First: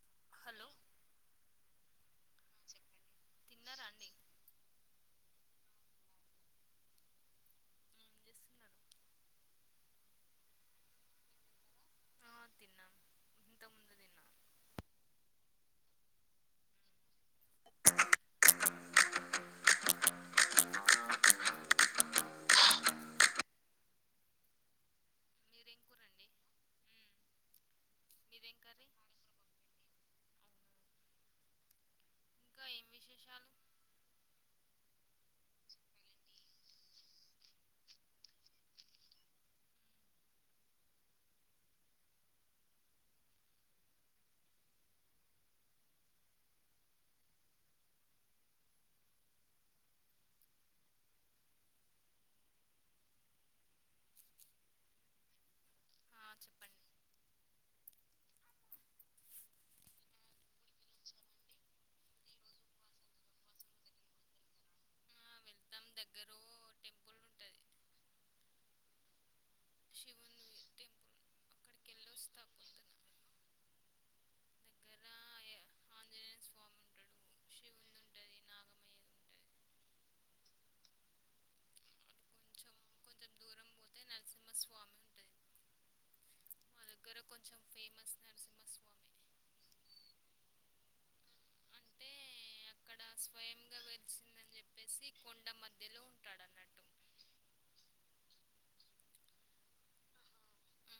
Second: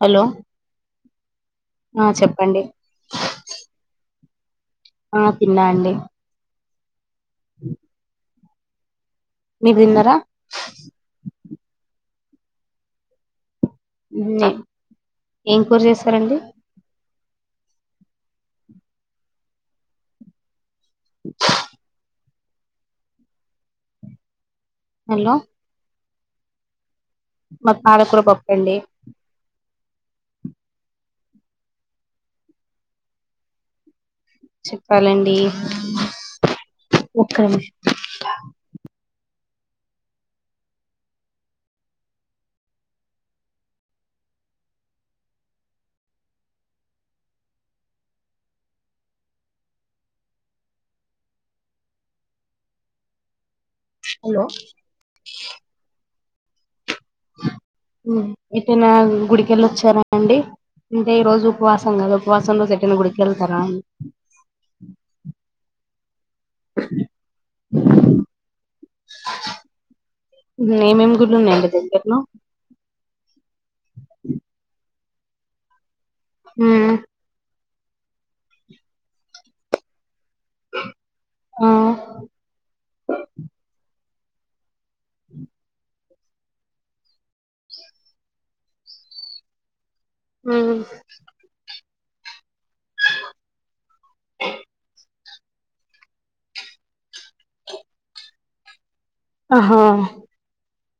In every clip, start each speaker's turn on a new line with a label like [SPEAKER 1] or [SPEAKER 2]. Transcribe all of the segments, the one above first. [SPEAKER 1] Hello ఆ చెప్పండి
[SPEAKER 2] తిన్నారా అండి
[SPEAKER 1] ఆ తిన్నా అండి
[SPEAKER 2] ఏం చేస్తున్నారు
[SPEAKER 1] మీరు తిన్నారా
[SPEAKER 2] ఆ తిన్నాం ఇంతకుముందు తిన్నా
[SPEAKER 1] నిన్నే ఏం కూర చేసారండి హలో
[SPEAKER 2] మీరేం కూరండి మ్మ్.
[SPEAKER 1] మాద్ పాలకూర
[SPEAKER 2] మీదేం
[SPEAKER 1] పప్పండి
[SPEAKER 2] కర్రీ అవునా ఇంకా ఏం విశేషాలు
[SPEAKER 1] చెప్పాలండి ఒక హలో
[SPEAKER 2] ఆ చెప్పండి
[SPEAKER 1] హ్మ్ ఎటైనా గుడికెళ్ళొచ్చారా అండి అంటే ఈ రోజు ఉపవాసం కాద ఉపవాసం రోజు ఎటైనా గుడికెల్తారా అని
[SPEAKER 2] ఆ వెళ్తాం దగ్గరో టెంపుల్ ఉంటది శివుని
[SPEAKER 1] నే
[SPEAKER 2] టెంపుల్
[SPEAKER 1] మేం గుడ్లున్నాయి అంటే ఏం
[SPEAKER 2] అక్కడికి వెళ్ళి
[SPEAKER 1] చెప్పన్నావ్
[SPEAKER 2] వస్తా పొద్దున దగ్గర ఏ- ఆంజనేయ స్వామి
[SPEAKER 1] హ్మ్
[SPEAKER 2] ఉంటాడు శివుని ఉంటుంది నాగమయ్యది ఉంటుంది అటు
[SPEAKER 1] ఆ
[SPEAKER 2] అంటే నరసింహస్వామి ఉంటుంది మా దగ్గర కొంచెం ఫేమస్ నరసింహస్వామి
[SPEAKER 1] హ్మ్
[SPEAKER 2] అంటే అక్కడ స్వయంగా వెలిసిందని చెప్పేసి కొండ మధ్యలో ఉంటాడు అన్నట్టు
[SPEAKER 1] ఆహా
[SPEAKER 2] ఆ,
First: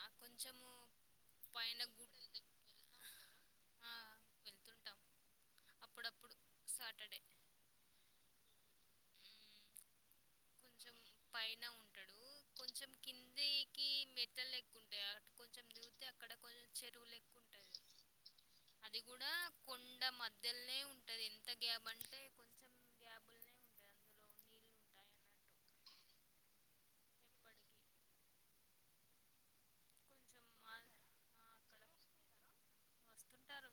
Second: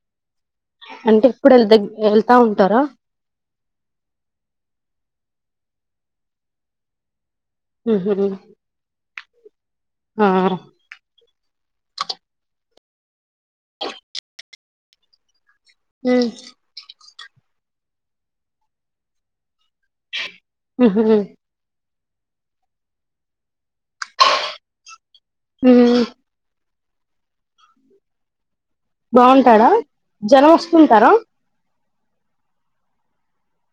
[SPEAKER 2] ఆ కొంచెము
[SPEAKER 1] అంటే ఎప్పుడు వెల్
[SPEAKER 2] పైన
[SPEAKER 1] దగ్
[SPEAKER 2] గుడి
[SPEAKER 1] వెళ్తా ఉంటారా
[SPEAKER 2] ఆ, వెళ్తుంటాం అప్పుడప్పుడు సాటర్డే
[SPEAKER 1] హ్మ్ [unintelligible] ఆ
[SPEAKER 2] కొంచెం పైన ఉంటాడు కొంచెం కిందికి మెట్టేల్ ఎక్కుంటాయి అట్ కొంచెం
[SPEAKER 1] హ్మ్
[SPEAKER 2] డు లెక్కుంటాది అది కూడా కొండ మధ్య
[SPEAKER 1] ఊహూ
[SPEAKER 2] కొంచెం గ్యాబుల్నే ఉంటది అందులో నీళ్ళు ఉంటాయి అన్నట్టు
[SPEAKER 1] హ్మ్
[SPEAKER 2] ఎప్పటికీ
[SPEAKER 1] బాగుంటారా
[SPEAKER 2] కొంచెం
[SPEAKER 1] జనం
[SPEAKER 2] మా
[SPEAKER 1] వస్తుంటారా
[SPEAKER 2] ఆ అక్కడ వస్తుంటారు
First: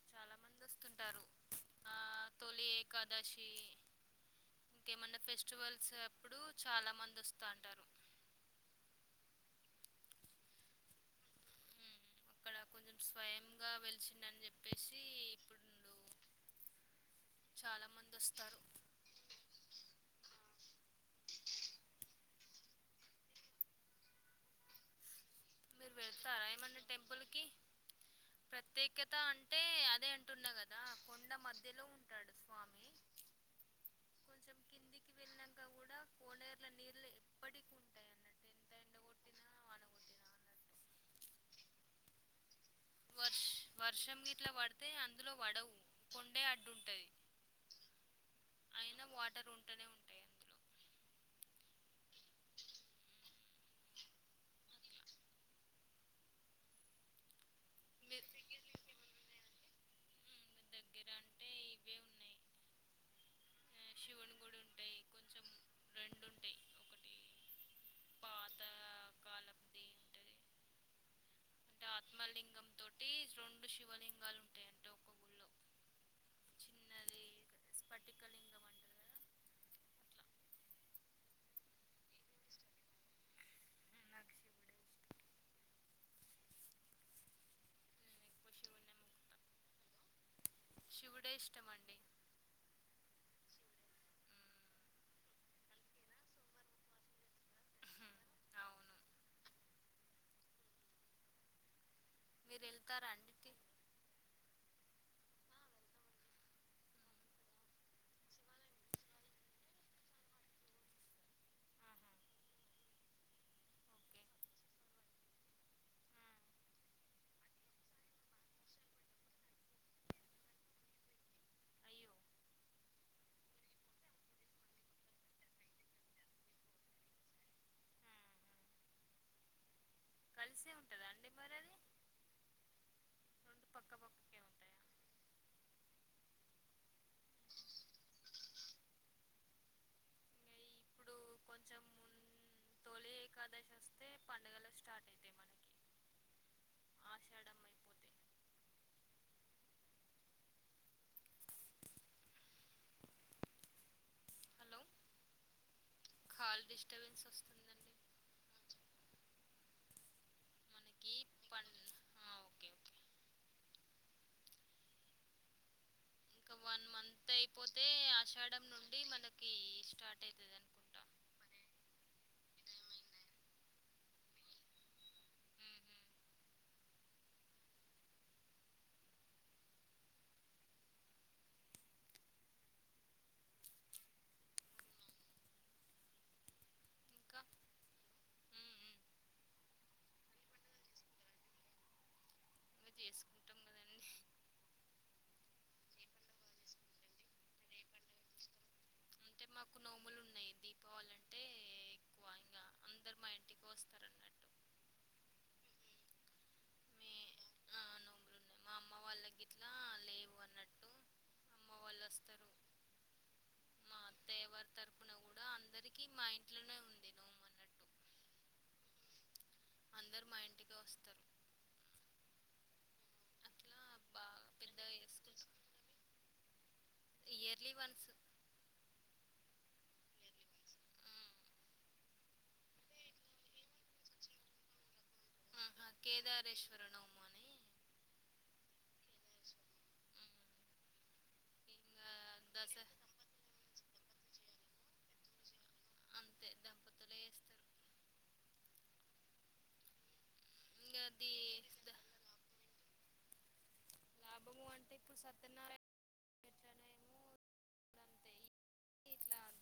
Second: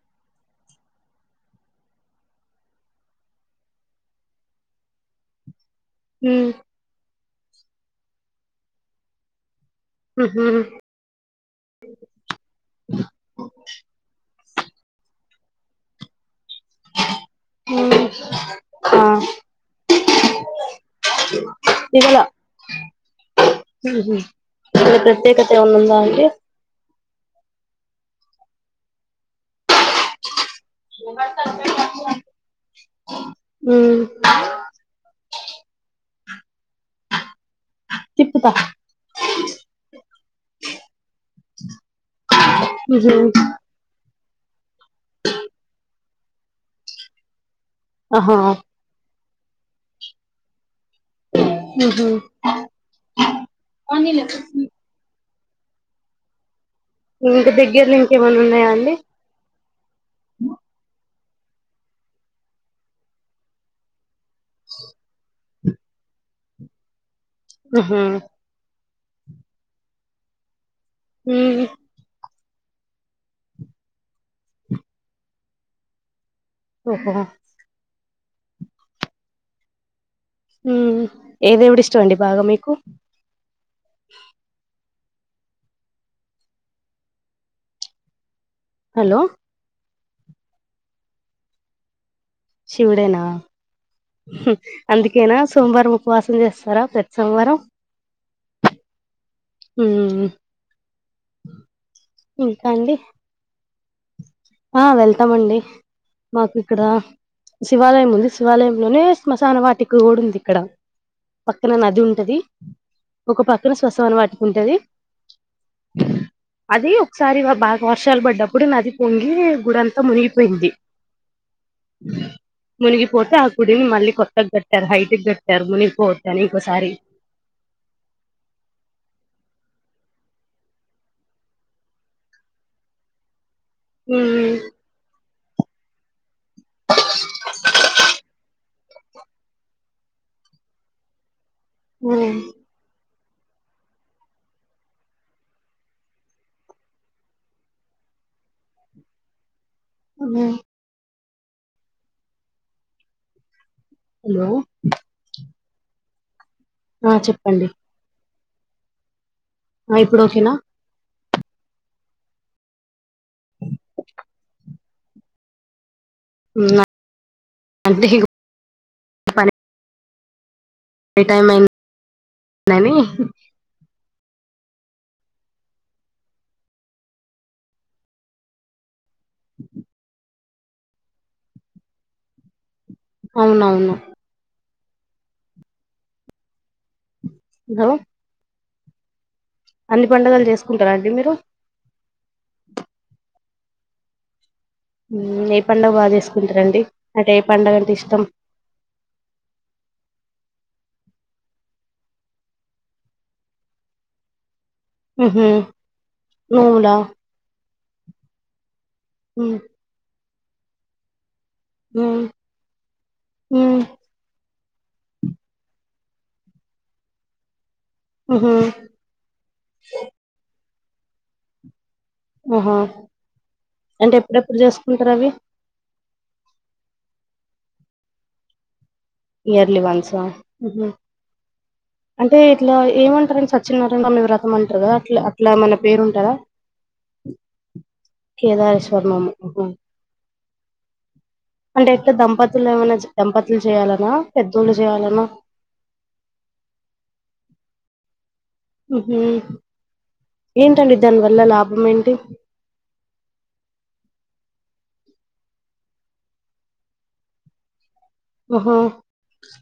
[SPEAKER 2] వస్తుంటారు తొలి ఏకాదశి ఇంకేమైన్నా ఫెస్టివల్స్ సో ఎప్పుడు
[SPEAKER 1] ఉమ్,
[SPEAKER 2] చాలా మంది వస్తు త అంటారు
[SPEAKER 1] ఊహూ
[SPEAKER 2] అక్కడ కొంచెం స్వయంగా వెలిచిందని చెప్పి చాలా మంది వస్తారు
[SPEAKER 1] హ్మ్ ఆ ఇవ్వలా టట్టు ఏమైనా ఉందా అంటే
[SPEAKER 2] టెంపుల్ కి ప్రత్యేకత అంటే అదే అ స్వామి
[SPEAKER 1] హ్మ్
[SPEAKER 2] విన్నాక కూడా కొనేరుల నీళ్లు ఎప్పుటి
[SPEAKER 1] తిప్పుత
[SPEAKER 2] వాన కొట్టినా అన్నట్టు వర్ష్ వర్షం గి ట్ల పడ్ తే అందులో వడవు కొండే అడ్డుంటది
[SPEAKER 1] ఆహా
[SPEAKER 2] ఉంటూనే ఉంటాయి అందులో
[SPEAKER 1] మ్మ్ హ్మ్ పోనీలే కుసుమి ఉ దెగ్గిర్లో
[SPEAKER 2] మీ మా
[SPEAKER 1] ఇంకేమన్నా ఉన్నాయా అండి
[SPEAKER 2] దగ్గర అంటే ఇవే ఉన్నాయి ఆ, శివుని గుడి ఉంటాయి కొంచెం రెండు ఉంటాయి ఒకటి
[SPEAKER 1] అహా
[SPEAKER 2] పాత కాలంది ఉంటుంది
[SPEAKER 1] ఉమ్మ్
[SPEAKER 2] అంటే ఆత్మలింగం తోటి రెండు శివలింగాలు ఉంటాయి అంటే ఒక గుళ్ళో
[SPEAKER 1] ఓహో
[SPEAKER 2] చిన్నది స్ఫటికలింగం అంటారు కదా అట్లా ఉమ్,
[SPEAKER 1] ఏ దేవుడు ఇష్టం అండి బాగా మీకు
[SPEAKER 2] నాకు శివుడే ఇష్టం నేను ఎక్కువ శివుడినే
[SPEAKER 1] హలో
[SPEAKER 2] మొక్కుతా శివుడే ఇష్టమండి
[SPEAKER 1] శివుడేనా హ్మ్ అందుకేనా సోమవారం ఉపవాసం చేస్తారా ప్రతి సోమవారం
[SPEAKER 2] ఉమ్. అవును
[SPEAKER 1] ఉమ్ హు
[SPEAKER 2] మీరు
[SPEAKER 1] ఇంకా అండి
[SPEAKER 2] వెళ్తారా తి-
[SPEAKER 1] ఆ వెళ్తామండి మాకు ఇక్కడ శివాలయం ఉంది, శివాలయంలోనే స్మశాన వాటిక కూడా ఉంది. ఇక్కడ పక్కన నది
[SPEAKER 2] ఆహా
[SPEAKER 1] ఉంటది, ఒకపక్కన స్మశాన వాటికి
[SPEAKER 2] ఓకే
[SPEAKER 1] ఉంటది
[SPEAKER 2] ఆ!
[SPEAKER 1] అది ఒకసారి బాగా వర్షాలు పడ్డప్పుడు నది పొం గి గుడంతా మునిగిపోయింది
[SPEAKER 2] అయ్యో
[SPEAKER 1] మునిగిపోతే ఆ గుడిని మళ్ళీ కొత్తగ్గట్టారు హైట్ గ్గట్టారు మునిగిపోవద్దు అని ఇంకోసారి.
[SPEAKER 2] ఆ! కలిసే ఉంటదా అండి మరి అది పక్క పక్కకే ఉంటాయా
[SPEAKER 1] హ్మ్
[SPEAKER 2] ఇంగ
[SPEAKER 1] హూ
[SPEAKER 2] తోలి ఏకాదశి వస్తే పండుగలు స్టార్ట్ అయితాయి మనకి ఆషాఢ అయిపోతే
[SPEAKER 1] హు హలో
[SPEAKER 2] కాల్
[SPEAKER 1] ఆ
[SPEAKER 2] డిస్టర్బెన్స్
[SPEAKER 1] చెప్పండి
[SPEAKER 2] వస్తుందండి
[SPEAKER 1] అ ఇప్పుడు ఓకేనా
[SPEAKER 2] ఈవ్నింగ్ పనులు హా
[SPEAKER 1] [unintelligible]
[SPEAKER 2] ఒక
[SPEAKER 1] ఉమ్,
[SPEAKER 2] వన్ మంత్ అయిపోతే
[SPEAKER 1] అంటే ఇక
[SPEAKER 2] ఆషాడ నుండి మనకి స్టార్ట్ అయితది అనుకుంటా
[SPEAKER 1] ఏ టైం అయిని [unintelligible] అవునవును
[SPEAKER 2] ఇంకా
[SPEAKER 1] [unintelligible]
[SPEAKER 2] ఉమ్ ఉమ్
[SPEAKER 1] అన్ని పండుగలు చేసుకుంటారా అండి మీరు
[SPEAKER 2] ఇగ చేసుకుంటాం కదండి
[SPEAKER 1] ఏ పండుగ బాగా చేసుకుంటారండి అంటే ఏ పండగంటె ఇష్టం
[SPEAKER 2] అంటే మాకు నోములు ఉన్నాయి దీపావళి అంటే ఎక్కువ ఇంకా అందరు మా ఇంటికి వస్తారు అన్నట్టు
[SPEAKER 1] ఉహుం నోముల
[SPEAKER 2] మీ ఆ, నోములు ఉన్నాయి మా అమ్మ వాళ్ళకి
[SPEAKER 1] ఉం
[SPEAKER 2] ఇట్లా లేవు అన్నట్టు అమ్మ వాళ్ళు
[SPEAKER 1] ఉం
[SPEAKER 2] వస్తారు
[SPEAKER 1] ఉం
[SPEAKER 2] దేవారి తరపున కూడా అందరికి మా ఇంట్లోనే ఉంది నోము అన్నట్టు
[SPEAKER 1] ఉహు
[SPEAKER 2] అందరు మా ఇంటికి వస్తారు
[SPEAKER 1] ఆహ
[SPEAKER 2] అట్లా
[SPEAKER 1] అంటే
[SPEAKER 2] బాగా
[SPEAKER 1] ఎప్పుడెప్పుడు
[SPEAKER 2] పెద్దగా
[SPEAKER 1] చేసుకుంటారు అవి
[SPEAKER 2] చేసుకుంటాం ఇయర్లీ వన్స్
[SPEAKER 1] ఇయర్లీ వన్స్ ఆ అంటే ఇట్లా ఏమంటారండి సత్యనారాయణ స్వామి వ్రతం అంటారు కదా అట్లా ఇట్లా మన పేరు ఉంటందా
[SPEAKER 2] కేదారేశ్వర నోము అని
[SPEAKER 1] కేదారిశ [unintelligible]
[SPEAKER 2] ఉమ్,
[SPEAKER 1] అంటే టె
[SPEAKER 2] ఇంకా
[SPEAKER 1] దంపతులు
[SPEAKER 2] దసరా
[SPEAKER 1] ఏమైనా దంపతులు చేయాల కదా పెద్దోళ్ళు చేయాలన
[SPEAKER 2] అంతే దంపతులే ఏస్తారు
[SPEAKER 1] ఉహు
[SPEAKER 2] ఇంగ
[SPEAKER 1] ఏంటండి దాని
[SPEAKER 2] అది
[SPEAKER 1] వల్ల లాభం
[SPEAKER 2] ద
[SPEAKER 1] ఏంటి
[SPEAKER 2] అంటే ఇప్పుడు సత్యనారాయణ
[SPEAKER 1] ఆహా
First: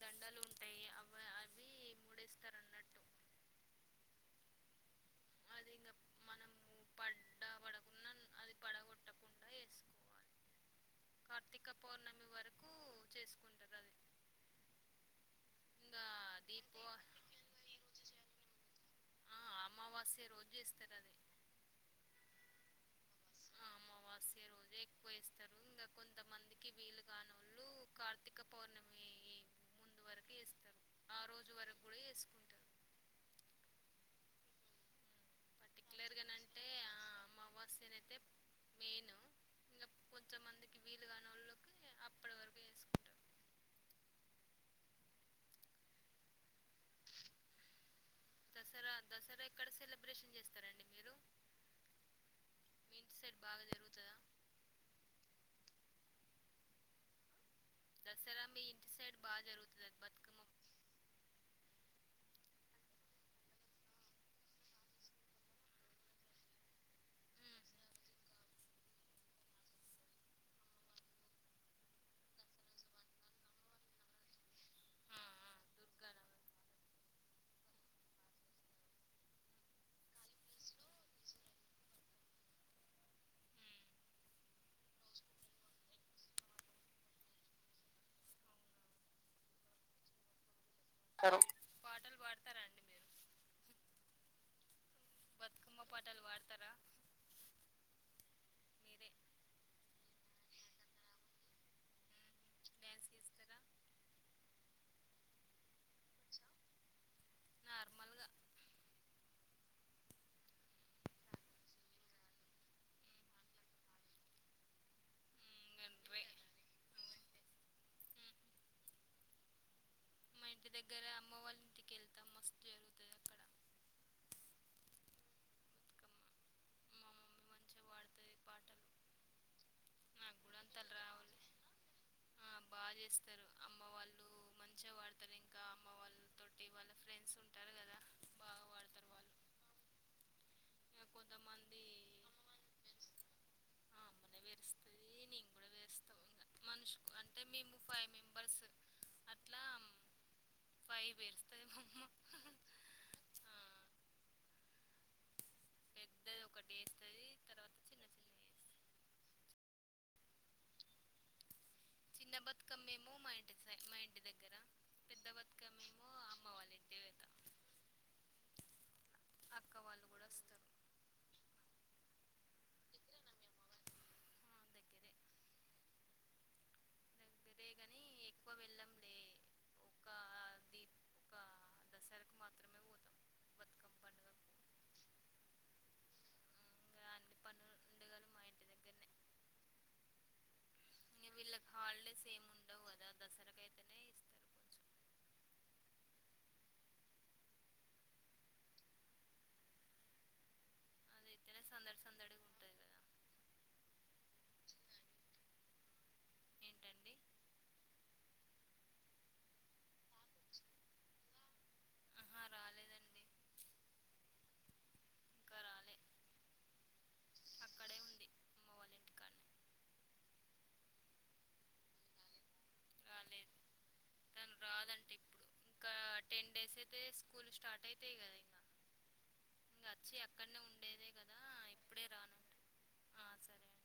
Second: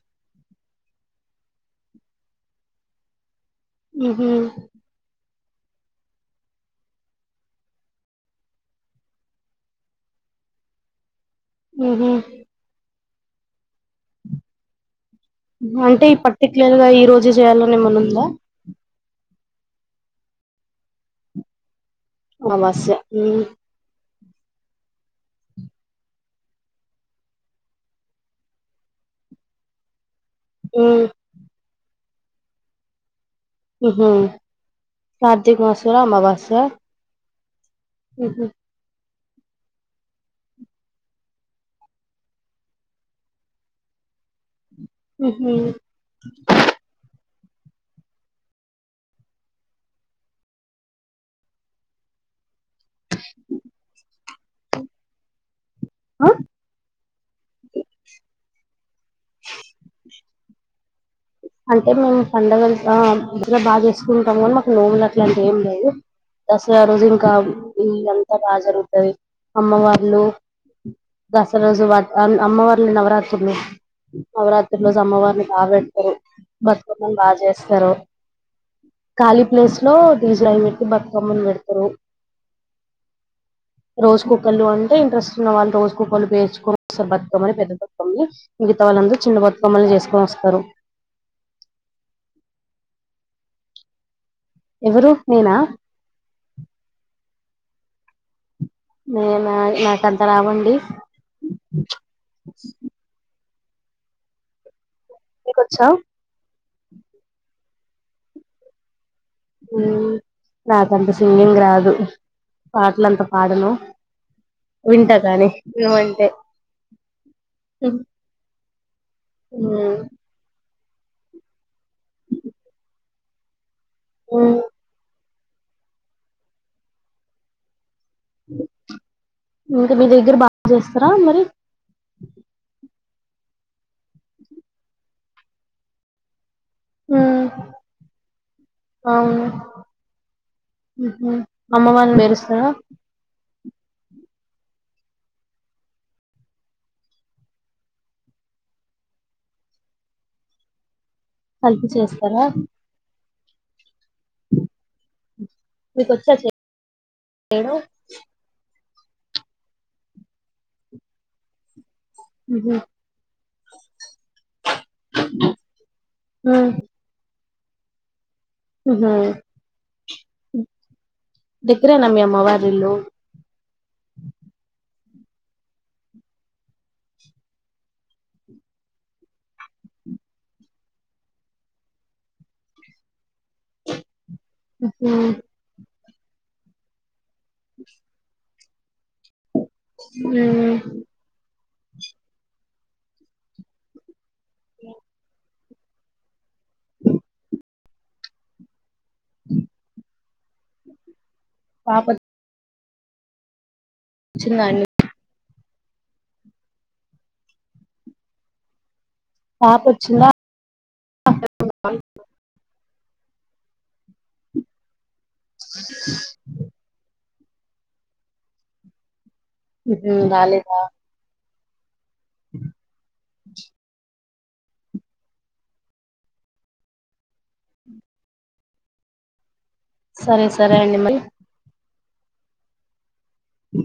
[SPEAKER 2] దండలు ఉంటాయి అవి అవి మూడేస్తారు అన్నట్టు
[SPEAKER 1] ఉహు
[SPEAKER 2] అది ఇంకా మనము పడ్డ పడకున్న అది పడగొట్టకుండా చేసుకోవాలి
[SPEAKER 1] ఉహు
[SPEAKER 2] చేసుకున్ ఇంగా
[SPEAKER 1] అంటే ఈ పర్టిక్లర్
[SPEAKER 2] దీపో
[SPEAKER 1] గా ఈ రోజు చేయాలని ఎమన ఉందా [inaudible]
[SPEAKER 2] ఆ అమావాస్య రోజు చేస్తారు అది
[SPEAKER 1] అమావాస్య
[SPEAKER 2] ఆ అమావాస్య రోజే ఎక్కువ చేస్తారు ఇంకా కొంతమందికి వీలు కానోళ్ళు కార్తీక పౌర్ణమి ముందు వరకు ఏస్తారు
[SPEAKER 1] ఉం
[SPEAKER 2] ఆ రోజు వరకు కూడా ఏసుకుంటారు
[SPEAKER 1] ఉహు కార్తీకమాసం అమావాస్య
[SPEAKER 2] పర్టికులర్గానంటే
[SPEAKER 1] హు హు
[SPEAKER 2] నేను ఇంగ కొంతమందికి వీలు కాని వాళ్ళకి అప్పటి వరకు చేసుకుంటారు
[SPEAKER 1] హు హుమ్
[SPEAKER 2] దసరా దసరా ఎక్కడ సెలబ్రేషన్ చేస్తారండి మీరు మీ ఇంటి సైడ్ బాగా జరుగుతద
[SPEAKER 1] ఆ
[SPEAKER 2] దసరా మీ ఇంటి సైడ్ బాగా జరుగుతది బతుకమ్మ
[SPEAKER 1] అంటే మేము పండగంత ఇంట్లో బాగా చేసుకుంటాం కానీ మాకు నోములు అట్లాంటి ఏం లేదు దసరా రోజు ఇంకా
[SPEAKER 2] ఉమ్,
[SPEAKER 1] ఇ అంతా బాగా జరుగుతుది అమ్మవార్లు దసరా రోజు వా అమ్మవార్లు నవరాత్రులు నవరాత్రు రోజు
[SPEAKER 2] ఆ
[SPEAKER 1] అమ్మవారిని
[SPEAKER 2] ఆ
[SPEAKER 1] బా బెడతారు
[SPEAKER 2] దుర్గానవమి
[SPEAKER 1] బతుకమ్మని బాగా చేస్తరు కాళీ ప్లేస్ లో డీజిల్ అవి పెట్టి బతుకమ్మను పెడతారు రోజు కోకళ్ళు అంటే ఇంట్రెస్ట్ ఉన్న వాళ్ళు రోజు కోకర్లు పేర్చుకొని వస్తారు బతుకమ్మని పెద్ద బతుకమ్మని మిగతా వాళ్ళందరూ చిన్న బతుకమ్మని చేసుకొని వస్తారు
[SPEAKER 2] సరూ పాటలు పాడతారాండి మీరు
[SPEAKER 1] ఎవరు నేనా
[SPEAKER 2] బతుకమ్మ పాటలు పాడతారా మీరే
[SPEAKER 1] నేనా నాకంత రావండి
[SPEAKER 2] డ్యాన్స్ చేస్తారా
[SPEAKER 1] నీకొచ్చ
[SPEAKER 2] నార్మల్గా
[SPEAKER 1] హుమ్ నాకంత సింగింగ్ రాదు పాటలంతా పాడను వింటా కానీ
[SPEAKER 2] ఇంగ నువ్వే
[SPEAKER 1] విన్మంటే
[SPEAKER 2] మా ఇంటి దగ్గర అమ్మ వాళ్ళ ఇంటికె
[SPEAKER 1] హుమ్
[SPEAKER 2] బతుకమ్మ మా మమ్మీ మంచిగా పాడుతది పాటలు
[SPEAKER 1] ఇంకా మీ దగ్గర
[SPEAKER 2] నాకు
[SPEAKER 1] బా
[SPEAKER 2] కూడా అంతలు
[SPEAKER 1] చేస్తరా
[SPEAKER 2] రావులే
[SPEAKER 1] మరి
[SPEAKER 2] ఆ బాగా చేస్తరు అమ్మ వాళ్ళు మంచిగా వాడతారు ఇంకా అమ్మ వాళ్ళు త
[SPEAKER 1] హ
[SPEAKER 2] పాడతారు వాళ్ళు
[SPEAKER 1] అవును
[SPEAKER 2] ఇగ
[SPEAKER 1] హు హు
[SPEAKER 2] కొంతమంది
[SPEAKER 1] అమ్మవారి మెరుస్తరా
[SPEAKER 2] అది నేను కూడా వేస్తాం మనుషుకు అంటే మేము ఫైవ్ మెంబర్స్ అట్లా ఫైవ్ వే
[SPEAKER 1] కలిపి చేస్తరా
[SPEAKER 2] ఆ
[SPEAKER 1] మీకొచ్చా
[SPEAKER 2] పెద్దది ఒకటి వేస్తది తర్వాత
[SPEAKER 1] చేయడం
[SPEAKER 2] చిన్న చిన్న వేస్తది చిన్న బతుకమ్మేమో మా ఇంటి సై మా ఇంటి దగ్గర పెద్ద బతుకమ్మేమో అమ్మ
[SPEAKER 1] హ
[SPEAKER 2] వాళ్ళ ఇంటి వెత అక్క వాళ్ళు కూడా వస్తారు
[SPEAKER 1] దగ్గరేనా మీ అమ్మ వారు హలో
[SPEAKER 2] ఆ దగ్గరే రే గాని ఎక్కువ వెళ్ళంలే ఆ ఒక దీ ఒక దసరకు మాత్రమే పోతాం బతుకమ్ పండుగకు
[SPEAKER 1] హు హుమ్
[SPEAKER 2] ఇంకా అన్ని పండుగలు మా ఇంటి దగ్గరనే
[SPEAKER 1] హుమ్
[SPEAKER 2] లైక్ హాలిడేస్ ఏమి ఉండవు కదా దసరాకు అయితేనే ఇస్తారు కొంచెం
[SPEAKER 1] హుమ్ హ
[SPEAKER 2] అదైతేనే సందడి
[SPEAKER 1] పాపక్
[SPEAKER 2] సందడిగా ఉంటది కదా
[SPEAKER 1] చిన్న ఇల్లు
[SPEAKER 2] ఏంటండి
[SPEAKER 1] పాపొచ్చిందా
[SPEAKER 2] ఆహా రాలేదండి ఇంకా రాలే అక్కడే ఉంది అమ్మ వాళ్ళ ఇంటికాన్నే
[SPEAKER 1] రాలేద
[SPEAKER 2] రాలేదు తను రాదండి ఇప్పుడు ఇంకా టెన్ డేస్ అయితే స్కూల్ స్టార్ట్ అయితాయి కదా ఇంకా ఇంక వచ్చి
[SPEAKER 1] సరే
[SPEAKER 2] అక్కడ్నే
[SPEAKER 1] సరే అండి
[SPEAKER 2] ఉండేదే
[SPEAKER 1] మరి
[SPEAKER 2] కదా ఇప్పుడే రానంట ఆ సరే అండి.
[SPEAKER 1] ఉ